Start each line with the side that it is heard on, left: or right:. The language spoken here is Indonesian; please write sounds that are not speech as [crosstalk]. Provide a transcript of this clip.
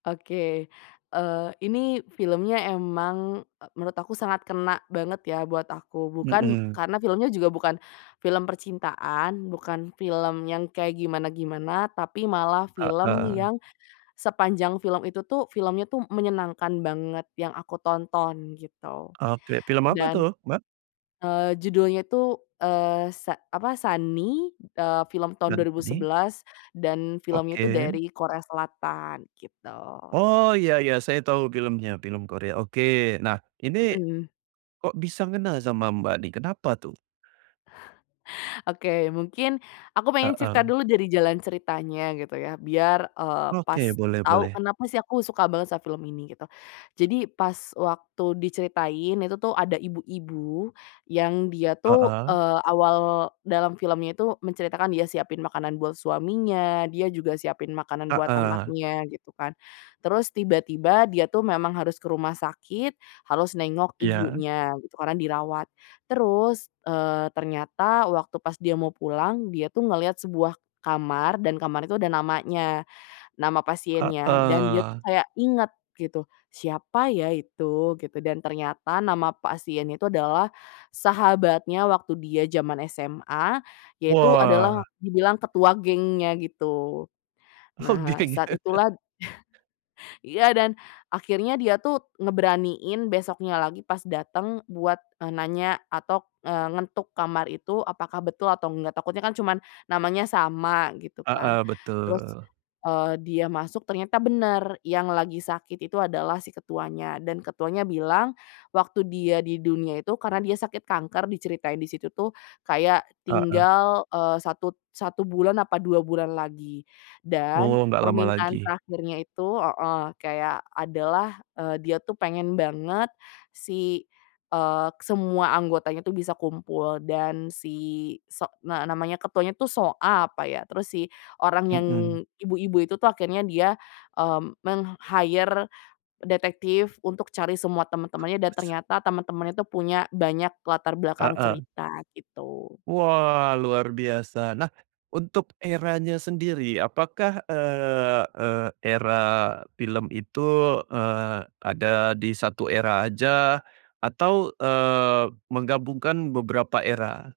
left: Oke, eee, ini filmnya emang, e menurut aku sangat kena banget ya buat aku, bukan
right: Mhm.
left: karena filmnya juga bukan film percintaan, bukan film yang kayak gimana-gimana tapi malah film
right: Heeh.
left: yang sepanjang film itu tuh filmnya tuh menyenangkan banget yang aku tonton gitu.
right: Oke film apa itu,
left: Dan,
right: Mbak?
left: eee, judulnya itu, eee, se apa Sunny, eee, film tahun dua ribu
right: Sunny.
left: sebelas dan filmnya itu
right: Oke.
left: dari Korea Selatan, gitu.
right: Oh iya iya, saya tahu filmnya film Korea. Oke nah ini,
left: Mhm.
right: kok bisa ngena sama, Mbak, nih kenapa tuh?
left: Oke mungkin aku pengen cerita
right: Heeh.
left: dulu dari jalan ceritanya gitu ya biar, eee, pas
right: Oke, boleh
left: tau
right: boleh.
left: kenapa sih aku suka banget sama film ini gitu. Jadi pas waktu diceritain, itu tuh ada ibu-ibu yang dia tuh,
right: Heeh.
left: eee, awal dalam filmnya itu menceritakan dia siapin makanan buat suaminya, dia juga siapin makanan buat
right: Heeh.
left: anaknya, gitu kan. Terus tiba-tiba dia tuh memang harus ke rumah sakit harus nengok
right: Iya.
left: ibunya gitu karena dirawat. Terus, eee, ternyata waktu pas dia mau pulang dia tuh ngeliat sebuah kamar dan kamar itu ada namanya, nama pasiennya, dan dia tuh
right: Heeh.
left: kayak inget gitu, "Siapa ya itu?" Gitu. Dan ternyata nama pasiennya itu adalah sahabatnya waktu dia jaman SMA, yaitu
right: Wah!
left: adalah, dibilang ketua gengnya gitu.
right: Oh,
left: Nah,
right: geng.
left: saat itulah
right: [chuckles]
left: [chuckles] iya dan akhirnya dia tuh ngeberaniin besoknya lagi pas dateng buat, eee, nanya atau eee, ngetuk kamar itu apakah betul atau enggak, takutnya kan cuman namanya sama gitu kan
right: Heeh,
left: terus,
right: betul.
left: eee, dia masuk ternyata bener, yang lagi sakit itu adalah si ketuanya, dan ketuanya bilang waktu dia di dunia itu karena dia sakit kanker diceritain di situ tuh kayak
right: Heeh.
left: tinggal, eee, 1- 1 bulan, apa 2 bulan lagi, dan
right: Oh, enggak lama
left: permintaan
right: lagi.
left: terakhirnya itu heeh, kayak adalah, eee, dia tuh pengen banget si, eee, semua anggotanya tuh bisa kumpul dan si so nge namanya ketuanya tuh So Ah, apa ya, terus si orang yang
right: Mmm.
left: ibu-ibu itu tuh akhirnya dia, eee, meng-hire detektif untuk cari semua teman-temannya dan ternyata temen-temennya itu punya banyak latar belakang
right: Heeh.
left: cerita gitu.
right: Wah luar biasa! Nah, untuk eranya sendiri apakah, eee eee, era film itu, eee, ada di 1 era aja atau, eee, menggabungkan beberapa era?